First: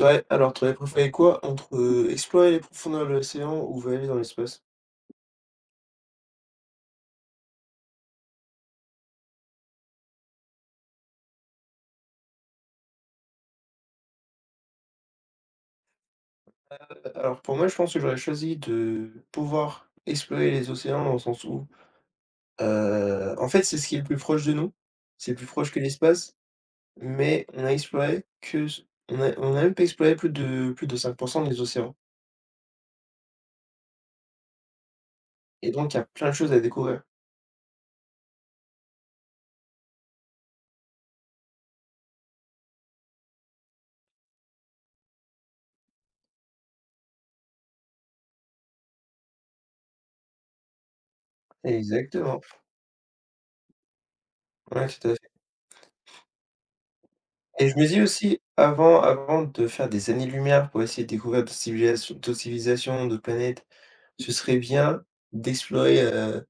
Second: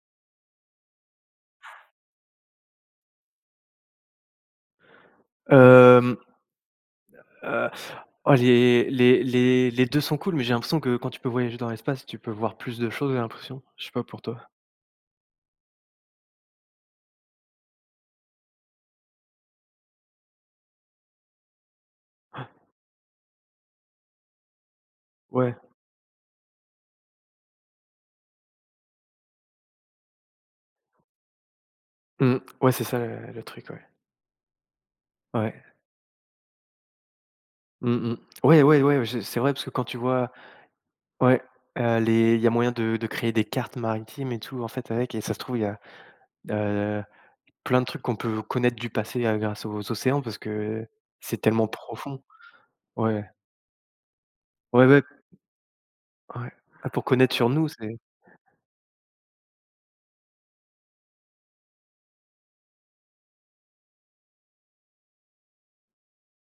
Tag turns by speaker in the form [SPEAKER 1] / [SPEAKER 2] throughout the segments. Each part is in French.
[SPEAKER 1] Ouais, alors tu aurais préféré quoi entre, explorer les profondeurs de l'océan ou voyager dans l'espace?
[SPEAKER 2] Hem, heu, oh les 2 sont cool, mais j'ai l'impression que quand tu peux voyager dans l'espace, tu peux voir plus de choses, j'ai l'impression. Je sais pas pour toi.
[SPEAKER 1] A alors pour moi, je pense que j'aurais choisi de pouvoir explorer les océans dans le sens où, en fait, c'est ce qui est le plus proche de nous, c'est plus
[SPEAKER 2] Ouais.
[SPEAKER 1] proche que l'espace, mais on a exploré que ce on a même pas exploré plus de 5% des océans
[SPEAKER 2] Mmh. Ouais, c'est ça le truc, ouais. Ouais.
[SPEAKER 1] et donc il y a plein de choses à découvrir.
[SPEAKER 2] Mmh mh. Ouais, ouais, ouais, je c'est vrai parce que quand tu vois ouais, les il y a moyen de créer des cartes maritimes et tout en fait avec et ça se trouve il y a, heu, plein de trucs qu'on peut connaître du passé, grâce aux océans parce que c'est tellement profond.
[SPEAKER 1] Exactement,
[SPEAKER 2] Ouais.
[SPEAKER 1] ouais,
[SPEAKER 2] Ouais, ouais,
[SPEAKER 1] tout à fait.
[SPEAKER 2] ouais. Ah pour connaître sur
[SPEAKER 1] Et
[SPEAKER 2] nous,
[SPEAKER 1] je me
[SPEAKER 2] c'est
[SPEAKER 1] dis aussi avant de faire des années-lumière pour essayer de découvrir d'autres civilisations, d'autres planètes. Ce serait bien d'explorer,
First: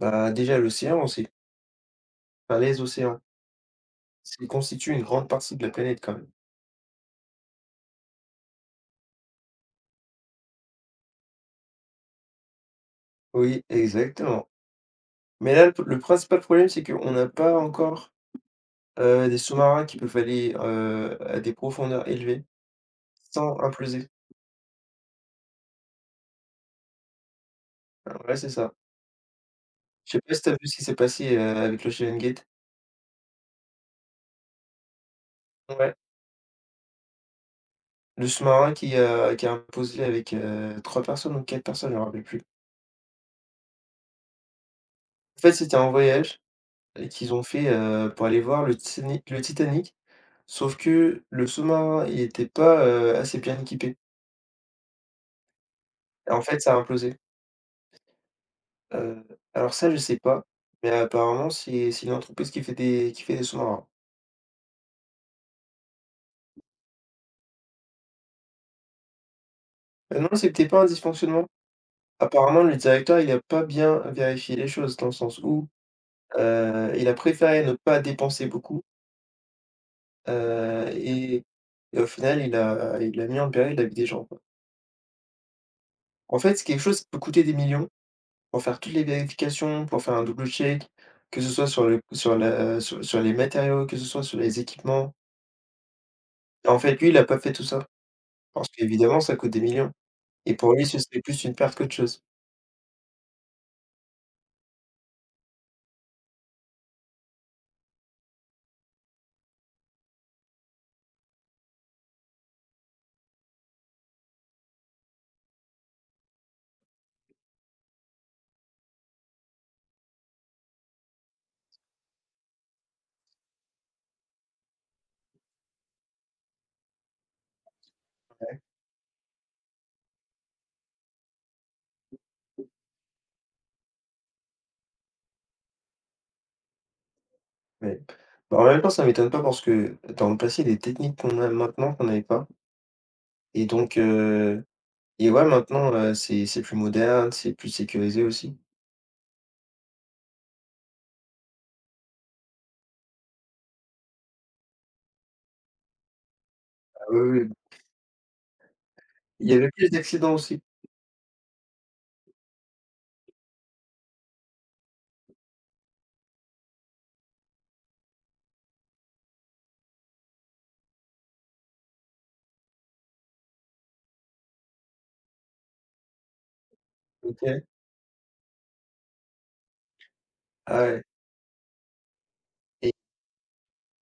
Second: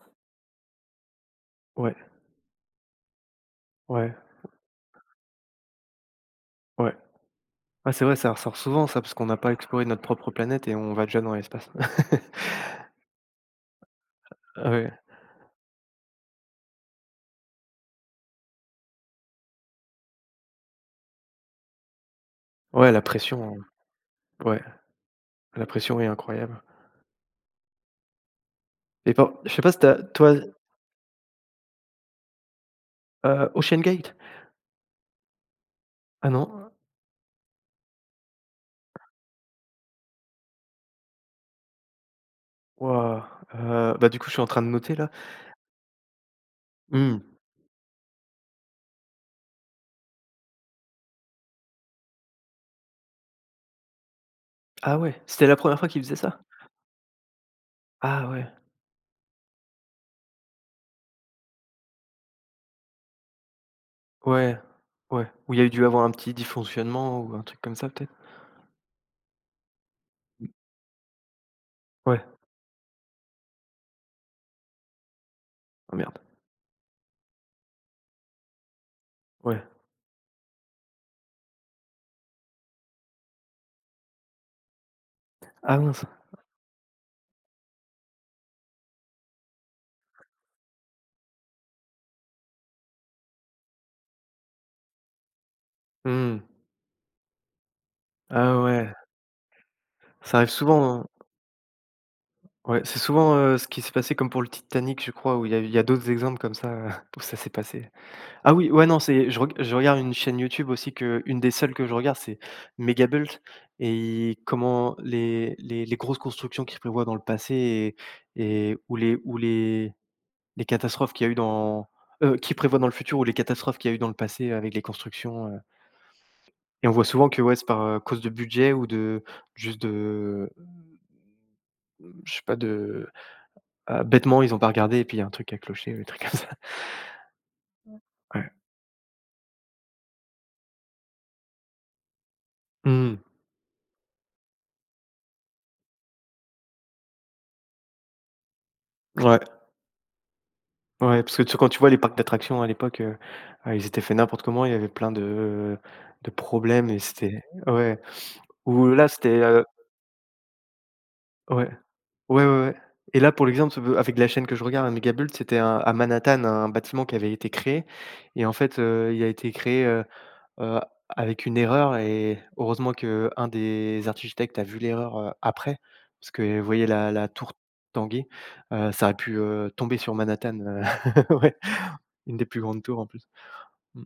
[SPEAKER 1] bah, déjà l'océan, c'est
[SPEAKER 2] ouais,
[SPEAKER 1] enfin les océans.
[SPEAKER 2] ouais,
[SPEAKER 1] Ils constituent une grande partie de la planète quand même.
[SPEAKER 2] ouais. Ouais, c'est vrai, ça ressort souvent ça, parce qu'on n'a pas exploré notre propre planète et on va déjà dans l'espace.
[SPEAKER 1] Oui, exactement.
[SPEAKER 2] Ah ouais.
[SPEAKER 1] Mais là, le principal problème, c'est qu'on n'a pas encore, des sous-marins qui peuvent aller, à des profondeurs élevées
[SPEAKER 2] Ouais, la pression,
[SPEAKER 1] sans imploser.
[SPEAKER 2] ouais, la pression est incroyable
[SPEAKER 1] Alors, ouais, c'est ça.
[SPEAKER 2] et par je sais pas si t'as,
[SPEAKER 1] Je sais pas
[SPEAKER 2] toi,
[SPEAKER 1] si t'as vu ce qui s'est passé, avec l'Ocean Gate?
[SPEAKER 2] Ocean Gate?
[SPEAKER 1] Ouais,
[SPEAKER 2] Ah non?
[SPEAKER 1] le sous-marin qui a implosé avec, 3 personnes ou 4 personnes, je me rappelle plus.
[SPEAKER 2] Waouh, bah, du coup, je suis en train de noter là.
[SPEAKER 1] En fait, c'était un voyage, et
[SPEAKER 2] Mmh.
[SPEAKER 1] qu'ils ont fait, pour aller voir le Titanic. Sauf que le sous-marin, il était pas, assez bien équipé.
[SPEAKER 2] Ah ouais, c'était la première fois qu'il faisait
[SPEAKER 1] Et
[SPEAKER 2] ça?
[SPEAKER 1] en fait, ça a implosé.
[SPEAKER 2] Ah ouais,
[SPEAKER 1] Heu, alors ça, je sais pas, mais apparemment, c'est une entreprise qui fait des sous-marins.
[SPEAKER 2] ouais, ouais, où il y a eu dû avoir un petit dysfonctionnement ou un truc comme ça peut-être?
[SPEAKER 1] Non,
[SPEAKER 2] Mmh,
[SPEAKER 1] c'était pas un dysfonctionnement.
[SPEAKER 2] ouais.
[SPEAKER 1] Apparemment, le directeur, il a pas bien vérifié les choses, dans le sens où,
[SPEAKER 2] Oh merde,
[SPEAKER 1] il a préféré ne pas dépenser beaucoup,
[SPEAKER 2] ouais.
[SPEAKER 1] heu, et et au final, il a mis en péril la vie des gens, quoi.
[SPEAKER 2] Ah mince.
[SPEAKER 1] En fait, c'est quelque chose qui peut coûter des millions pour faire toutes les vérifications, pour faire un double check, que ce soit sur le sur la sur sur les matériaux, que ce soit sur les équipements.
[SPEAKER 2] Mmh.
[SPEAKER 1] En fait, lui, il a pas fait tout ça,
[SPEAKER 2] Ah
[SPEAKER 1] parce
[SPEAKER 2] ouais,
[SPEAKER 1] qu'évidemment, ça coûte des millions
[SPEAKER 2] ça arrive
[SPEAKER 1] et pour
[SPEAKER 2] souvent,
[SPEAKER 1] lui, ce
[SPEAKER 2] hein.
[SPEAKER 1] serait plus une perte qu'autre chose.
[SPEAKER 2] Ouais, c'est souvent, ce qui s'est passé comme pour le Titanic, je crois, où il y a d'autres exemples comme ça, où ça s'est passé. Ah oui, ouais, non, c'est je regarde une chaîne YouTube aussi que une des seules que je regarde, c'est Megabult et ils comment les grosses constructions qu'ils prévoient dans le passé et ou les ou les catastrophes qu'il y a eu dans qu'ils prévoient dans le futur ou les catastrophes qu'il y a eu dans le passé avec les constructions, et on voit souvent que, ouais, c'est par, cause de budget ou de juste de, je sais pas, de bêtement, ils ont pas regardé et puis il y a un truc qui a cloché ou des trucs comme ça.
[SPEAKER 1] Mais
[SPEAKER 2] Ouais.
[SPEAKER 1] bah, en même temps, ça m'étonne pas parce que dans le passé, il y a des techniques qu'on a maintenant qu'on n'avait pas
[SPEAKER 2] Mmh.
[SPEAKER 1] et donc ouais, maintenant, c'est plus moderne, c'est plus sécurisé aussi.
[SPEAKER 2] Ouais, ouais, parce que tu quand tu vois les parcs d'attractions à l'époque, ils étaient faits n'importe comment, il y avait plein de problèmes et
[SPEAKER 1] Ah oui,
[SPEAKER 2] c'était
[SPEAKER 1] oui.
[SPEAKER 2] ouais, ou là c'était,
[SPEAKER 1] Il y avait plus d'accidents aussi.
[SPEAKER 2] ouais, ouais, ouais, ouais et là pour l'exemple, avec la chaîne que je regarde, hein, c'était un à Manhattan, un bâtiment qui avait été créé et en fait, il a été créé, Heu, avec une erreur et heureusement que un des architectes a vu l'erreur, après, parce que vous voyez la tour
[SPEAKER 1] OK.
[SPEAKER 2] Tanguy, ça aurait pu, tomber sur Manhattan,
[SPEAKER 1] Ah ouais.
[SPEAKER 2] ouais, une des plus grandes
[SPEAKER 1] et
[SPEAKER 2] tours en plus. Mmh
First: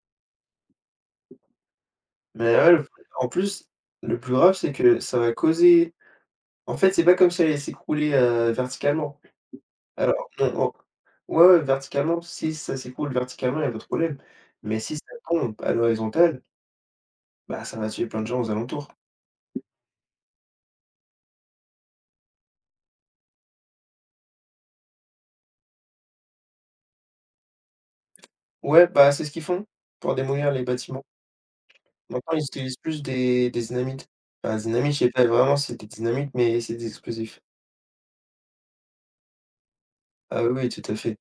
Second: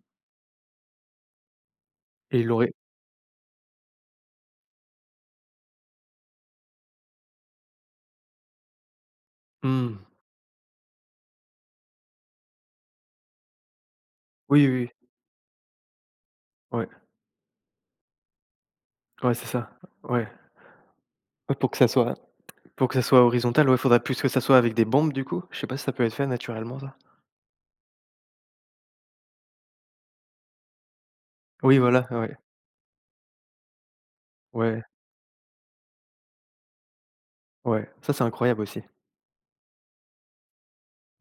[SPEAKER 2] et il
[SPEAKER 1] mais ouais,
[SPEAKER 2] l'aurait
[SPEAKER 1] le en plus, le plus grave, c'est que ça va causer. En fait, c'est pas comme si elle allait s'écrouler, verticalement.
[SPEAKER 2] mmh.
[SPEAKER 1] Alors non, en ouais, ouais, verticalement, si ça s'écroule verticalement, il y a pas de problème.
[SPEAKER 2] Oui, oui,
[SPEAKER 1] Mais
[SPEAKER 2] oui.
[SPEAKER 1] si ça tombe à l'horizontale,
[SPEAKER 2] Ouais,
[SPEAKER 1] bah, ça va tuer plein de gens aux alentours.
[SPEAKER 2] ouais, c'est ça. Ouais. Ouais, pour que ça soit horizontal, ouais, faudrait plus que ça soit avec des bombes du coup? Je sais pas si ça peut être fait naturellement ça?
[SPEAKER 1] Ouais, bah, c'est ce qu'ils font pour démolir les bâtiments.
[SPEAKER 2] Oui, voilà, ouais,
[SPEAKER 1] Maintenant, ils utilisent plus des dynamites. Enfin,
[SPEAKER 2] ouais,
[SPEAKER 1] dynamite, je sais pas vraiment si c'est des dynamites, mais c'est des explosifs.
[SPEAKER 2] ouais, ça c'est incroyable aussi.
[SPEAKER 1] Ah oui, oui, tout à fait.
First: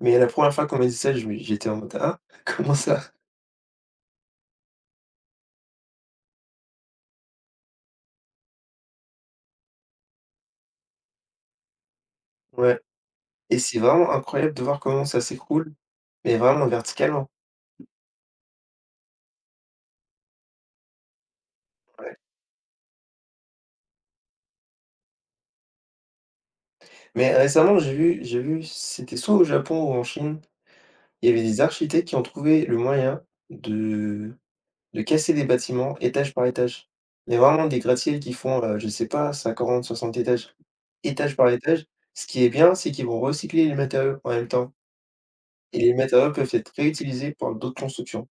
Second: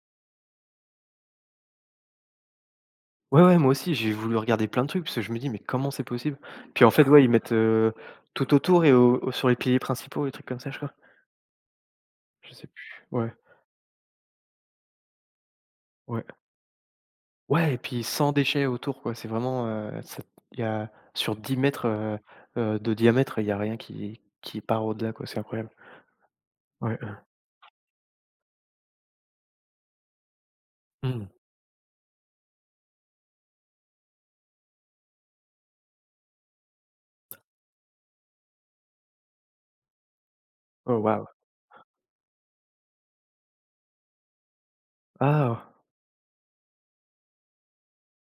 [SPEAKER 1] Mais la première fois qu'on m'a dit ça, je me j'étais en mode: «Ah? Comment ça?»
[SPEAKER 2] Ouais, ouais, moi aussi, j'ai voulu regarder plein de trucs parce que je me dis: «Mais comment c'est possible?» puis en fait, ouais, ils mettent, tout autour et au au sur les piliers principaux, les trucs comme ça, je crois. Je sais
[SPEAKER 1] Ouais,
[SPEAKER 2] plus. Ouais,
[SPEAKER 1] et c'est vraiment incroyable de voir comment ça s'écroule,
[SPEAKER 2] ouais.
[SPEAKER 1] mais vraiment verticalement.
[SPEAKER 2] Ouais et puis sans déchets autour, quoi. C'est vraiment, ça il y a sur 10 mètres de diamètre, il y a rien qui part au-delà, quoi. C'est incroyable. Ouais,
[SPEAKER 1] Mais récemment, j'ai vu, c'était soit au Japon ou en Chine,
[SPEAKER 2] mmh.
[SPEAKER 1] il y avait des architectes qui ont trouvé le moyen de De casser des bâtiments étage par étage. Il y a vraiment des gratte-ciels qui font, je sais pas, 50, 60 étages,
[SPEAKER 2] Oh waouh.
[SPEAKER 1] étage par étage. Ce qui est bien, c'est qu'ils vont recycler les matériaux en même temps
[SPEAKER 2] Ah!
[SPEAKER 1] et les matériaux peuvent être réutilisés pour d'autres constructions.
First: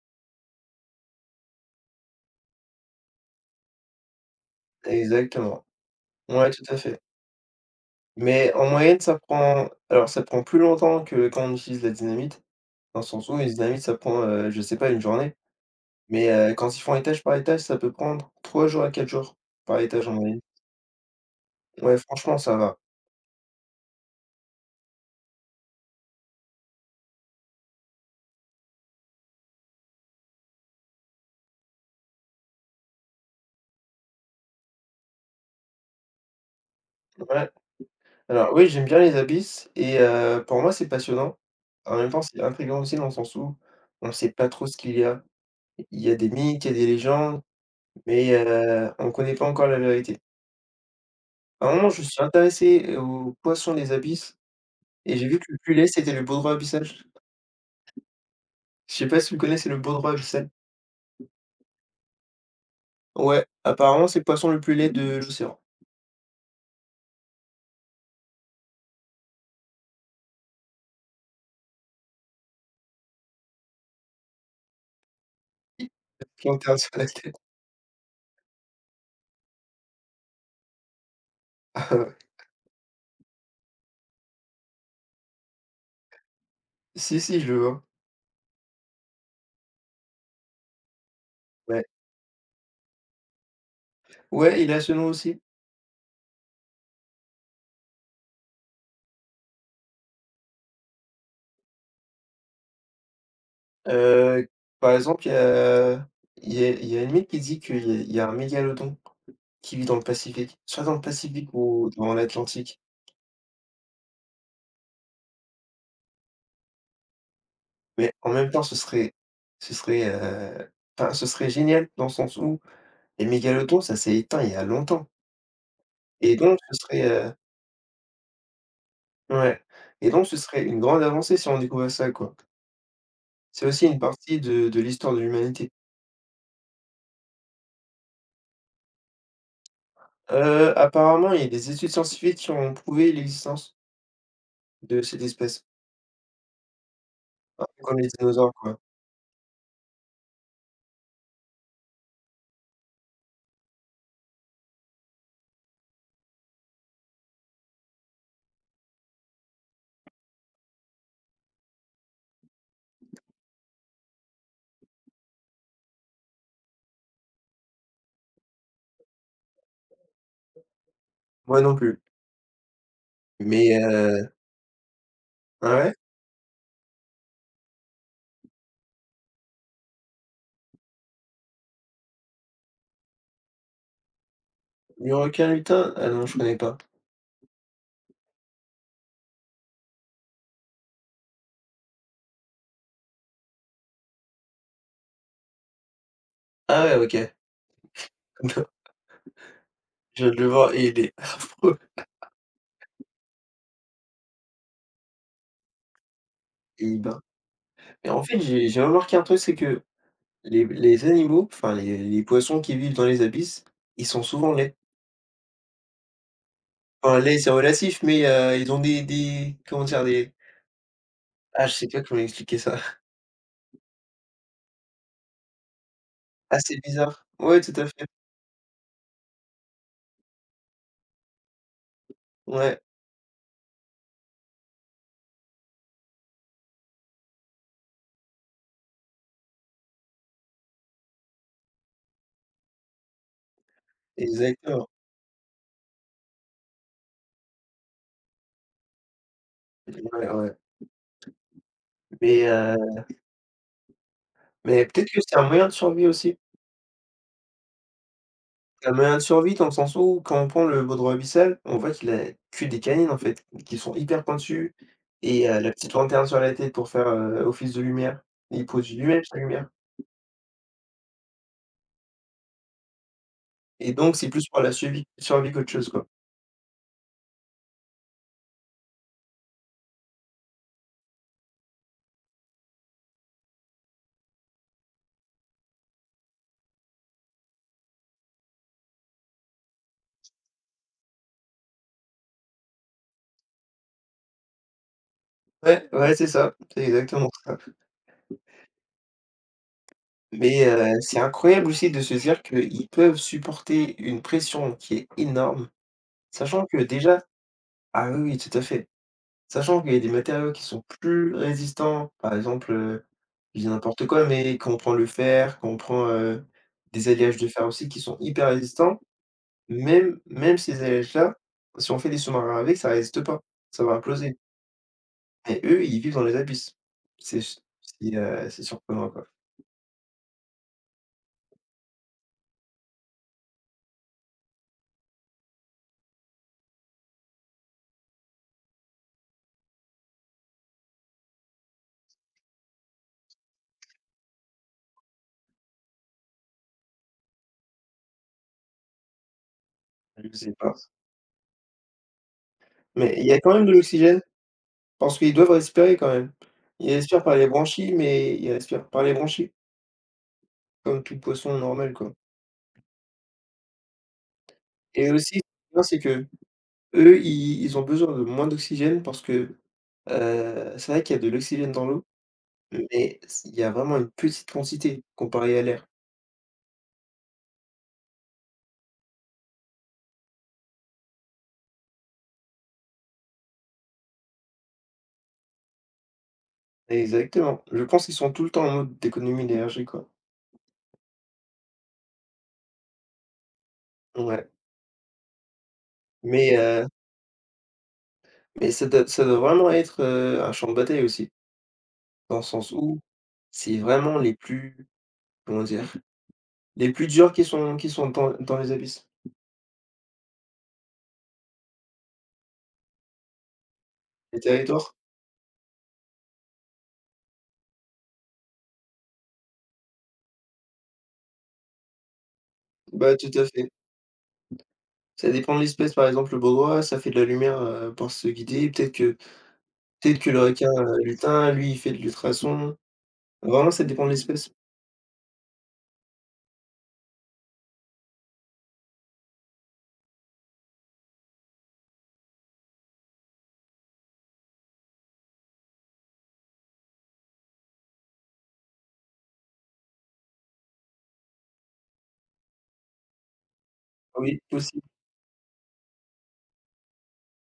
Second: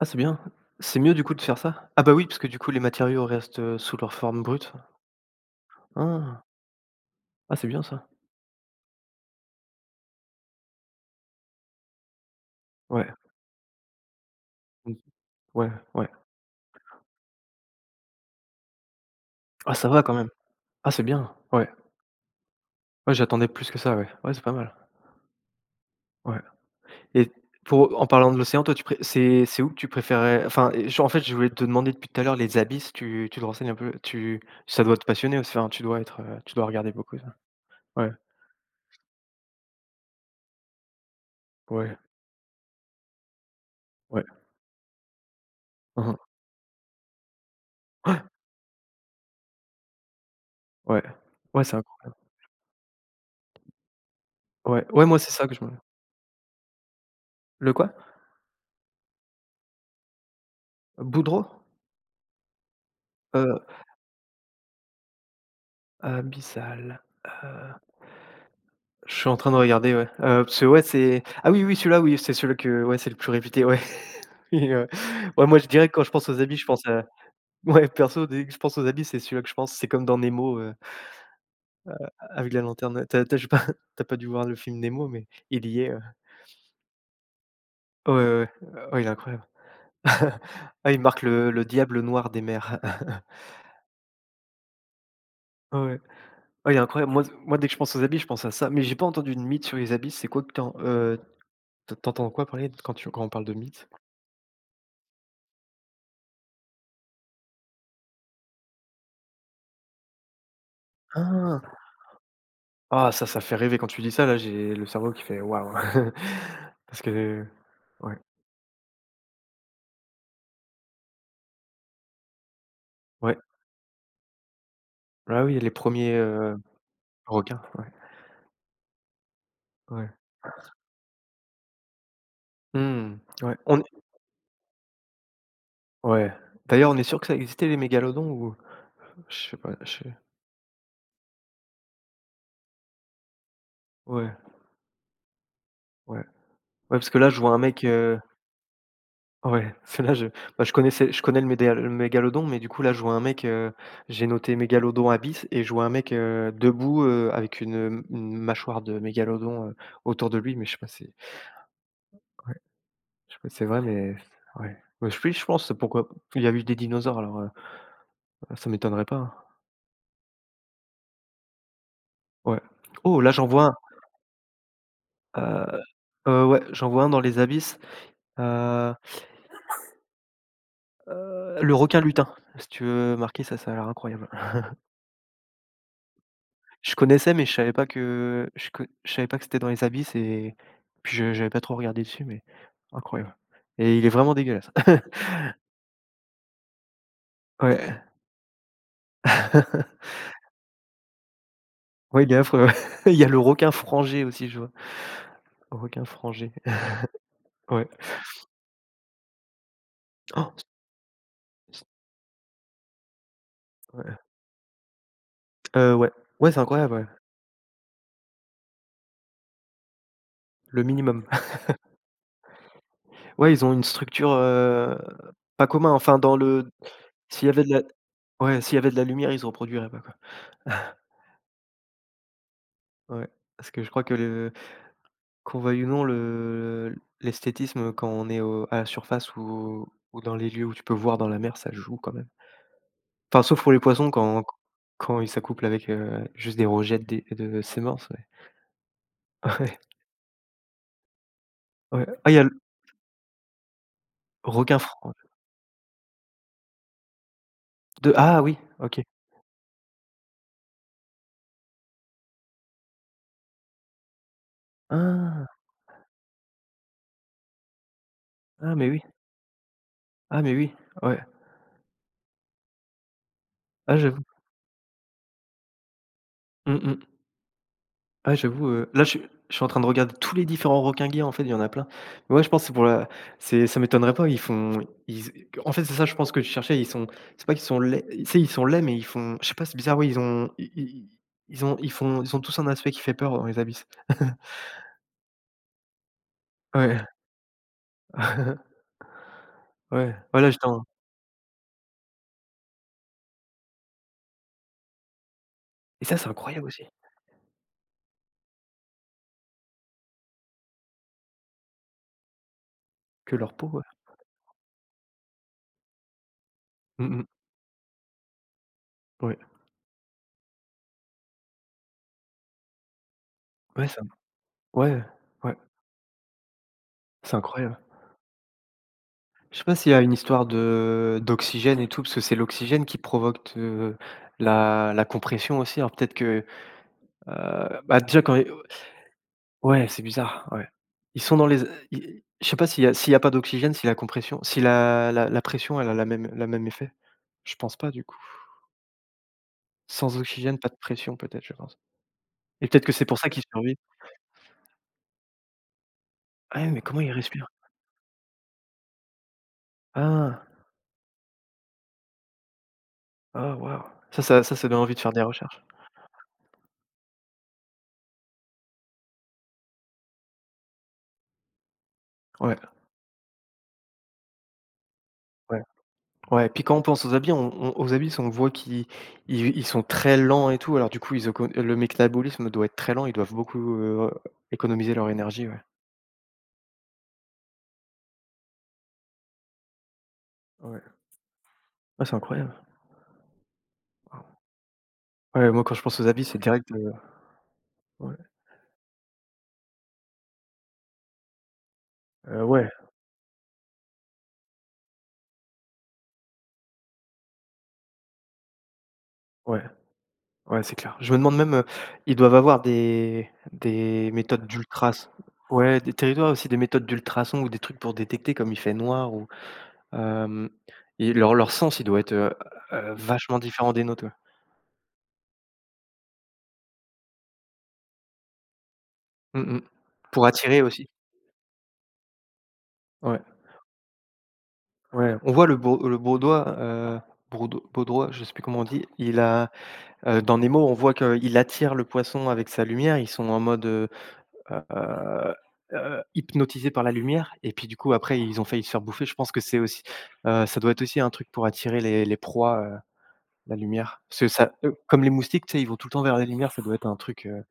[SPEAKER 2] Ah, c'est bien. C'est mieux, du coup, de faire ça? Ah bah oui, parce que du coup, les matériaux restent, sous leur forme brute.
[SPEAKER 1] Exactement.
[SPEAKER 2] Ah!
[SPEAKER 1] Ouais, tout à fait.
[SPEAKER 2] Ah, c'est bien ça.
[SPEAKER 1] Mais en moyenne, ça prend alors ça prend plus longtemps que quand on utilise la dynamite, dans le
[SPEAKER 2] Ouais.
[SPEAKER 1] sens où une dynamite, ça prend, je sais pas,
[SPEAKER 2] Mmh.
[SPEAKER 1] une journée,
[SPEAKER 2] Ouais, ouais.
[SPEAKER 1] mais, quand ils font étage par étage, ça peut prendre 3 jours à 4 jours
[SPEAKER 2] Ah,
[SPEAKER 1] par
[SPEAKER 2] ça va
[SPEAKER 1] étage en
[SPEAKER 2] quand même.
[SPEAKER 1] moyenne.
[SPEAKER 2] Ah c'est bien, ouais.
[SPEAKER 1] Ouais, franchement, ça va.
[SPEAKER 2] Ouais, j'attendais plus que ça, ouais. Ouais, c'est pas mal. Ouais et pour en parlant de l'océan, toi tu pré c'est où que tu préférais enfin, et je en fait, je voulais te demander depuis tout à l'heure les abysses, tu te renseignes un peu? Tu ça doit te passionner aussi, enfin, tu dois être, tu dois regarder beaucoup ça.
[SPEAKER 1] Ouais.
[SPEAKER 2] Ouais,
[SPEAKER 1] Alors oui, j'aime bien les abysses et pour moi, c'est passionnant. En
[SPEAKER 2] ouais,
[SPEAKER 1] même temps, c'est intriguant aussi dans le sens où on ne
[SPEAKER 2] ouais.
[SPEAKER 1] sait pas trop ce qu'il y a. Il
[SPEAKER 2] Mmh
[SPEAKER 1] y a
[SPEAKER 2] mh.
[SPEAKER 1] des mythes, il y a des légendes, mais on ne connaît pas encore la vérité.
[SPEAKER 2] Ouais, ouais,
[SPEAKER 1] À un
[SPEAKER 2] c'est incr
[SPEAKER 1] moment, je suis intéressé aux poissons des abysses
[SPEAKER 2] ouais, ouais,
[SPEAKER 1] et
[SPEAKER 2] moi
[SPEAKER 1] j'ai
[SPEAKER 2] c'est
[SPEAKER 1] vu que
[SPEAKER 2] ça que
[SPEAKER 1] le
[SPEAKER 2] je me
[SPEAKER 1] plus laid, c'était le baudroie abyssal.
[SPEAKER 2] le quoi?
[SPEAKER 1] Je sais pas si vous connaissez le baudroie abyssal?
[SPEAKER 2] Boudreau?
[SPEAKER 1] Ouais,
[SPEAKER 2] Heu,
[SPEAKER 1] apparemment, c'est le poisson le plus laid de l'océan.
[SPEAKER 2] abyssal, heu Je suis en train de regarder, ouais. Parce que ouais, c'est ah oui, oui, celui-là, oui, c'est celui que ouais, c'est le plus réputé, ouais. Oui, ouais, moi, je dirais que quand je pense aux habits, je
[SPEAKER 1] Planté
[SPEAKER 2] pense
[SPEAKER 1] sur la
[SPEAKER 2] à
[SPEAKER 1] tête.
[SPEAKER 2] ouais, perso, dès que je pense aux habits, c'est celui-là que je pense. C'est comme dans Nemo,
[SPEAKER 1] Ah ouais.
[SPEAKER 2] avec la lanterne, T'as tu j'ai pas tu pas dû voir le film Nemo, mais il y est,
[SPEAKER 1] Si, si, je le vois.
[SPEAKER 2] ouais, ouais, ouais. Ouais, il est incroyable. Ah, il marque le
[SPEAKER 1] Ouais.
[SPEAKER 2] diable noir des mers.
[SPEAKER 1] Ouais, il a ce nom aussi.
[SPEAKER 2] Ouais, ouais. Ouais, il est incroyable. Moi, moi, dès que je pense aux habits, je pense à ça, mais j'ai pas entendu de mythe sur les habits. C'est quoi que tu en tu quoi parler quand tu quand on parle de mythe?
[SPEAKER 1] Heu, Par exemple, il y a il y a il y a une mythe qui dit qu'il y a un mégalodon qui vit dans le Pacifique, soit dans le Pacifique
[SPEAKER 2] Ah!
[SPEAKER 1] ou dans l'Atlantique.
[SPEAKER 2] Ah ça, ça fait rêver quand tu dis ça, là, j'ai le cerveau qui fait: «Waouh!» parce que
[SPEAKER 1] Mais
[SPEAKER 2] ouais,
[SPEAKER 1] en même temps, ce serait, heu, enfin, ce serait génial dans le sens où les
[SPEAKER 2] ouais,
[SPEAKER 1] mégalodons, ça s'est éteint il y a longtemps
[SPEAKER 2] ah oui, les 1ers,
[SPEAKER 1] et donc ce serait, heu
[SPEAKER 2] requins, ouais,
[SPEAKER 1] ouais et
[SPEAKER 2] ouais.
[SPEAKER 1] donc ce serait une grande avancée si on découvrait ça, quoi.
[SPEAKER 2] Mmh, ouais,
[SPEAKER 1] C'est
[SPEAKER 2] on
[SPEAKER 1] aussi une partie de l'histoire de l'humanité.
[SPEAKER 2] ouais. D'ailleurs, on est sûr que ça existait les mégalodons ou je sais pas, je sais
[SPEAKER 1] Apparemment, il y a des études scientifiques qui ont prouvé l'existence
[SPEAKER 2] ouais,
[SPEAKER 1] de cette espèce,
[SPEAKER 2] ouais, ouais, parce que là, je vois un
[SPEAKER 1] un peu
[SPEAKER 2] mec,
[SPEAKER 1] comme les dinosaures, quoi.
[SPEAKER 2] ouais, parce là, je bah, je connais le mégalodon, mais du coup, là, je vois un mec, j'ai noté mégalodon abyss et je vois un mec, debout, avec une mâchoire de mégalodon, autour de lui, mais je sais pas c'est ouais. Je C'est vrai, mais ouais. Bah, je oui, je pense, pourquoi il y a eu des dinosaures, alors, ça m'étonnerait pas, hein.
[SPEAKER 1] Moi non plus.
[SPEAKER 2] Ouais. Oh, là, j'en
[SPEAKER 1] Mais
[SPEAKER 2] vois
[SPEAKER 1] heu
[SPEAKER 2] un,
[SPEAKER 1] ah
[SPEAKER 2] heu
[SPEAKER 1] ouais?
[SPEAKER 2] ouais, j'en vois un dans les abysses, heu, le requin lutin, si tu veux marquer ça, ça a l'air incroyable.
[SPEAKER 1] Le requin lutin? Ah non, je connais pas.
[SPEAKER 2] Je connaissais, mais je savais pas que je savais pas que c'était dans les abysses et puis je j'avais pas trop regardé dessus, mais incroyable et il est vraiment dégueulasse.
[SPEAKER 1] Ah ouais, OK.
[SPEAKER 2] Ouais.
[SPEAKER 1] Je viens de le voir et il est affreux
[SPEAKER 2] Ouais, il est affreux, Il y a le requin frangé aussi, je vois. Requin frangé.
[SPEAKER 1] et il bat.
[SPEAKER 2] Ouais.
[SPEAKER 1] Et en fait, j'ai remarqué un truc, c'est que
[SPEAKER 2] Oh,
[SPEAKER 1] les animaux, enfin
[SPEAKER 2] c-
[SPEAKER 1] les poissons qui vivent dans les abysses, ils
[SPEAKER 2] Ouais.
[SPEAKER 1] sont souvent laids.
[SPEAKER 2] Ouais. Ouais, c'est incroyable, ouais.
[SPEAKER 1] Enfin laids, c'est relatif, mais ils ont des comment dire? Des
[SPEAKER 2] Le minimum.
[SPEAKER 1] ah, je sais pas comment expliquer ça.
[SPEAKER 2] Ouais, ils ont une structure, pas commun, enfin dans le
[SPEAKER 1] Assez bizarre.
[SPEAKER 2] s'il y
[SPEAKER 1] Ouais,
[SPEAKER 2] avait de
[SPEAKER 1] tout
[SPEAKER 2] la
[SPEAKER 1] à fait.
[SPEAKER 2] ouais, s'il y avait de la lumière, ils se reproduiraient pas, quoi.
[SPEAKER 1] Ouais,
[SPEAKER 2] Ouais, parce que je crois que le qu'on veuille ou non, le l'esthétisme quand on est au à la surface ou dans les lieux où tu peux voir dans la mer, ça joue quand même. Enfin, sauf pour les poissons quand
[SPEAKER 1] exactement.
[SPEAKER 2] ils s'accouplent avec, juste des rejets des de sémences, ouais.
[SPEAKER 1] Ouais, ouais.
[SPEAKER 2] Ouais, ouais. Ah il y
[SPEAKER 1] Mais
[SPEAKER 2] a le
[SPEAKER 1] heu
[SPEAKER 2] requin
[SPEAKER 1] mais peut-être
[SPEAKER 2] franc
[SPEAKER 1] que c'est un moyen de survie aussi.
[SPEAKER 2] de ah oui,
[SPEAKER 1] Un
[SPEAKER 2] OK.
[SPEAKER 1] moyen de survie dans le sens où quand on prend le baudroie abyssal, on voit qu'il a que des canines en fait, qui sont hyper pointues et
[SPEAKER 2] Ah!
[SPEAKER 1] la petite lanterne sur la tête pour faire, office de lumière. Il
[SPEAKER 2] Ah mais
[SPEAKER 1] pose
[SPEAKER 2] oui,
[SPEAKER 1] lui-même sa lumière
[SPEAKER 2] ah mais oui, ouais.
[SPEAKER 1] et
[SPEAKER 2] Ah
[SPEAKER 1] donc
[SPEAKER 2] j'avoue.
[SPEAKER 1] c'est plus pour la survie survie qu'autre chose, quoi.
[SPEAKER 2] Mmh mh. Ouais, j'avoue, là, je suis en train de regarder tous les différents requingués, en fait, il y en a plein. Ouais, je pense c'est pour la c'est ça m'étonnerait pas, ils font ils z en fait, c'est ça, je pense que je cherchais, ils sont c'est pas qu'ils sont laids, tu sais, ils sont laids, mais ils font je sais pas, c'est bizarre, ouais, ils ont i i ils ont ils font ils ont tous un aspect qui fait peur dans les abysses.
[SPEAKER 1] Ouais, ouais, c'est ça, c'est
[SPEAKER 2] Ouais.
[SPEAKER 1] exactement ça.
[SPEAKER 2] Ouais, Voilà, là,
[SPEAKER 1] Mais
[SPEAKER 2] j'étais en
[SPEAKER 1] heu, c'est incroyable aussi de se dire qu'ils peuvent supporter une pression qui est énorme,
[SPEAKER 2] et ça, c'est
[SPEAKER 1] sachant
[SPEAKER 2] incroyable
[SPEAKER 1] que
[SPEAKER 2] aussi,
[SPEAKER 1] déjà ah oui, oui, tout à fait. Sachant qu'il y a des matériaux qui sont plus résistants, par exemple,
[SPEAKER 2] que leur
[SPEAKER 1] je dis
[SPEAKER 2] peau, ouais.
[SPEAKER 1] n'importe quoi, mais quand on prend le fer, quand on prend, des
[SPEAKER 2] Mmh mh.
[SPEAKER 1] alliages de fer aussi qui sont hyper résistants,
[SPEAKER 2] Ouais.
[SPEAKER 1] même même ces alliages-là, si on fait des sous-marins avec, ça résiste pas, ça
[SPEAKER 2] Ouais,
[SPEAKER 1] va
[SPEAKER 2] ça
[SPEAKER 1] imploser.
[SPEAKER 2] ouais, ouais,
[SPEAKER 1] Et eux, ils vivent dans les abysses.
[SPEAKER 2] c'est
[SPEAKER 1] C'est s
[SPEAKER 2] incroyable.
[SPEAKER 1] c'est c'est surprenant, quoi.
[SPEAKER 2] Je sais pas s'il y a une histoire de d'oxygène et tout, parce que c'est l'oxygène qui provoque, la compression aussi. Alors peut-être que, bah, déjà quand les ouais, c'est bizarre, ouais. Ils sont dans les i je sais pas s'il y a pas d'oxygène, si la compression si la pression, elle a la même effet? Je pense pas du coup. Sans
[SPEAKER 1] Je sais
[SPEAKER 2] oxygène, pas
[SPEAKER 1] pas,
[SPEAKER 2] de pression peut-être, je pense. Et peut-être que c'est
[SPEAKER 1] mais
[SPEAKER 2] pour
[SPEAKER 1] il
[SPEAKER 2] ça
[SPEAKER 1] y a
[SPEAKER 2] qu'ils
[SPEAKER 1] quand même de
[SPEAKER 2] survivent.
[SPEAKER 1] l'oxygène. Parce qu'ils doivent respirer quand même.
[SPEAKER 2] Ah oui, mais
[SPEAKER 1] Ils
[SPEAKER 2] comment ils
[SPEAKER 1] respirent par les
[SPEAKER 2] respirent?
[SPEAKER 1] branchies, mais ils respirent par les branchies,
[SPEAKER 2] Ah!
[SPEAKER 1] comme tout poisson normal, quoi.
[SPEAKER 2] Ah waouh! Ça donne envie de
[SPEAKER 1] Et
[SPEAKER 2] faire des
[SPEAKER 1] aussi, ce qui
[SPEAKER 2] recherches.
[SPEAKER 1] est bien c'est qu'eux, ils ont besoin de moins d'oxygène parce que, c'est vrai qu'il y a de l'oxygène dans l'eau,
[SPEAKER 2] Ouais, ouais.
[SPEAKER 1] mais s il y a vraiment une petite quantité comparée à l'air.
[SPEAKER 2] Ouais, puis quand on pense aux habits, on aux habits, on voit qu'ils ils ils sont très lents et tout, alors du coup, ils éco le métabolisme doit être très lent, ils doivent beaucoup, économiser leur énergie, ouais.
[SPEAKER 1] Exactement. Je pense qu'ils sont tout le temps en mode d'économie d'énergie, quoi.
[SPEAKER 2] Ouais. Ah, c'est incroyable.
[SPEAKER 1] Ouais,
[SPEAKER 2] Ouais, moi, quand je pense aux habits, c'est
[SPEAKER 1] mais
[SPEAKER 2] direct,
[SPEAKER 1] heu
[SPEAKER 2] ouais,
[SPEAKER 1] Mais ça doit vraiment être, un champ de bataille aussi, dans le
[SPEAKER 2] ouais,
[SPEAKER 1] sens où c'est vraiment les plus comment dire? Les plus durs qui sont dans les abysses.
[SPEAKER 2] ouais, ouais, c'est clair. Je me demande même, ils doivent avoir des
[SPEAKER 1] Les
[SPEAKER 2] méthodes
[SPEAKER 1] territoires?
[SPEAKER 2] d'ultras ouais, des territoires aussi, des méthodes d'ultrasons ou des trucs pour détecter comme il fait noir ou, hem, et leur sens, il doit être,
[SPEAKER 1] Bah, tout
[SPEAKER 2] vachement
[SPEAKER 1] à fait.
[SPEAKER 2] différent des nôtres, ouais.
[SPEAKER 1] Ça dépend de l'espèce, par exemple, le boa, ça fait de la lumière, pour se guider. Peut-être que
[SPEAKER 2] Mmh mh.
[SPEAKER 1] peut-être
[SPEAKER 2] Pour
[SPEAKER 1] que le
[SPEAKER 2] attirer
[SPEAKER 1] requin,
[SPEAKER 2] aussi.
[SPEAKER 1] lutin, lui, il fait de l'ultrason.
[SPEAKER 2] Ouais.
[SPEAKER 1] Vraiment, ça dépend de l'espèce.
[SPEAKER 2] Ouais, on voit le Bourdois, Bourdo Baudrois, je sais plus comment on dit, il a, dans Nemo, on voit qu'il attire le poisson avec sa lumière. Ils sont en mode, heu hypnotisés par la lumière et puis, du coup, après, ils ont failli se faire bouffer. Je pense que c'est aussi, ça doit être aussi un truc pour attirer les proies, la lumière. Parce que
[SPEAKER 1] Oui,
[SPEAKER 2] ça eux,
[SPEAKER 1] possible.
[SPEAKER 2] comme les moustiques, tu sais, ils vont tout le temps vers la lumière, ça doit être un truc,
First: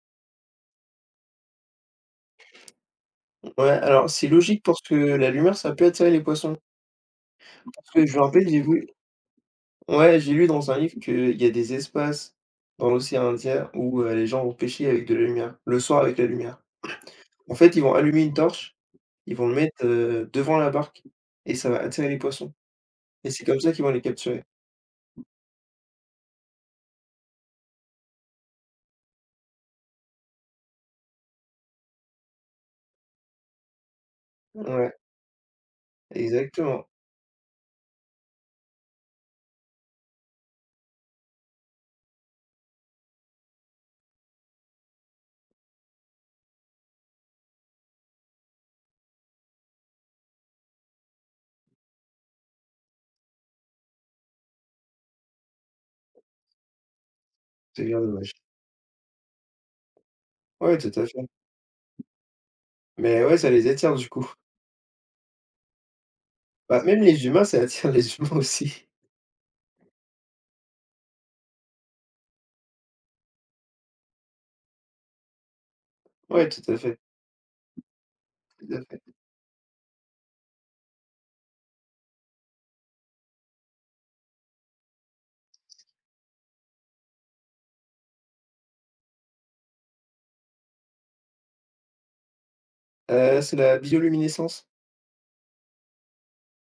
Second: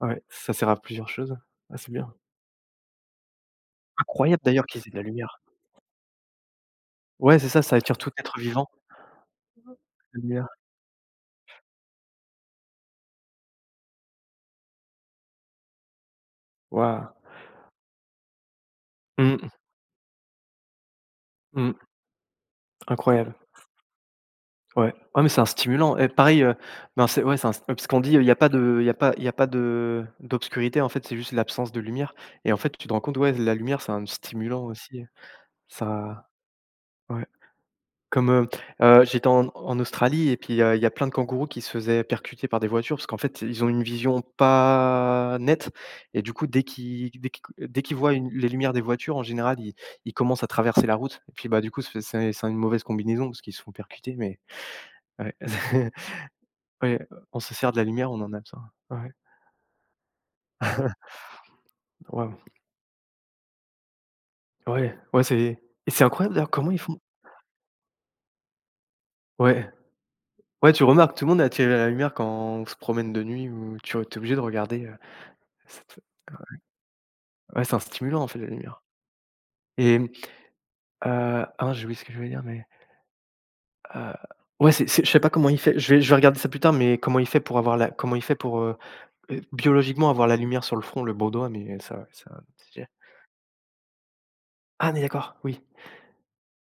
[SPEAKER 2] ouais, ça sert à plusieurs choses. Ah, c'est bien.
[SPEAKER 1] Ouais, alors c'est
[SPEAKER 2] Incroyable
[SPEAKER 1] logique
[SPEAKER 2] d'ailleurs
[SPEAKER 1] parce
[SPEAKER 2] qu'ils aient
[SPEAKER 1] que
[SPEAKER 2] de la
[SPEAKER 1] la
[SPEAKER 2] lumière.
[SPEAKER 1] lumière, ça peut attirer les poissons.
[SPEAKER 2] Ouais, c'est ça, ça
[SPEAKER 1] Parce
[SPEAKER 2] attire
[SPEAKER 1] que
[SPEAKER 2] tout
[SPEAKER 1] je me
[SPEAKER 2] être
[SPEAKER 1] rappelle, j'ai
[SPEAKER 2] vivant,
[SPEAKER 1] vu ouais,
[SPEAKER 2] la
[SPEAKER 1] j'ai lu
[SPEAKER 2] lumière.
[SPEAKER 1] dans un livre qu'il y a des espaces dans l'océan Indien où les gens vont pêcher avec de la lumière, le soir avec la lumière.
[SPEAKER 2] Waouh.
[SPEAKER 1] En fait, ils vont allumer une torche, ils vont
[SPEAKER 2] Mmh,
[SPEAKER 1] le mettre, devant la barque et ça
[SPEAKER 2] mmh,
[SPEAKER 1] va attirer les poissons et
[SPEAKER 2] incroyable.
[SPEAKER 1] c'est comme ça qu'ils vont les capturer.
[SPEAKER 2] Ouais. Ouais, mais c'est un stimulant et pareil, ben, c'est ouais, c'est un st parce qu'on dit, il y a pas de il y a pas il y a pas de d'obscurité en fait, c'est juste l'absence de lumière et en fait, tu te rends compte, ouais, la lumière, c'est un stimulant
[SPEAKER 1] Ouais,
[SPEAKER 2] aussi, ça
[SPEAKER 1] exactement,
[SPEAKER 2] ouais. Comme, j'étais en Australie et puis, il y a plein de kangourous qui se faisaient percuter par des voitures parce qu'en fait, ils ont une vision pas nette et du coup, dès qu'ils voient une les lumières des voitures, en général, ils commencent à traverser la route et puis, bah, du coup, c'est une mauvaise combinaison parce qu'ils se font percuter mais ouais. Ouais, on se sert de la
[SPEAKER 1] c'est bien
[SPEAKER 2] lumière, on
[SPEAKER 1] dommage.
[SPEAKER 2] en a besoin. Ouais,
[SPEAKER 1] Ouais, tout à fait.
[SPEAKER 2] waouh.
[SPEAKER 1] Mais ouais, ça les attire du coup.
[SPEAKER 2] Ouais, ouais, c'est et c'est incroyable d'ailleurs comment ils
[SPEAKER 1] Bah,
[SPEAKER 2] font
[SPEAKER 1] même les humains, ça attire les humains aussi.
[SPEAKER 2] ouais, ouais, tu remarques, tout le monde est attiré à la lumière quand on se promène de nuit ou Tu es obligé de regarder, cette
[SPEAKER 1] Ouais, tout à fait,
[SPEAKER 2] ouais, c'est un stimulant en fait la
[SPEAKER 1] tout à
[SPEAKER 2] lumière
[SPEAKER 1] fait.
[SPEAKER 2] et ah j'ai oublié ce que je voulais dire mais, heu, ouais, c'est je sais pas comment il fait, je vais regarder ça plus tard, mais comment il fait pour avoir la comment il fait pour, biologiquement avoir la lumière sur le front, le Baudoin, mais ça ça, c'est
[SPEAKER 1] C'est la bioluminescence.
[SPEAKER 2] ah, mais d'accord, oui.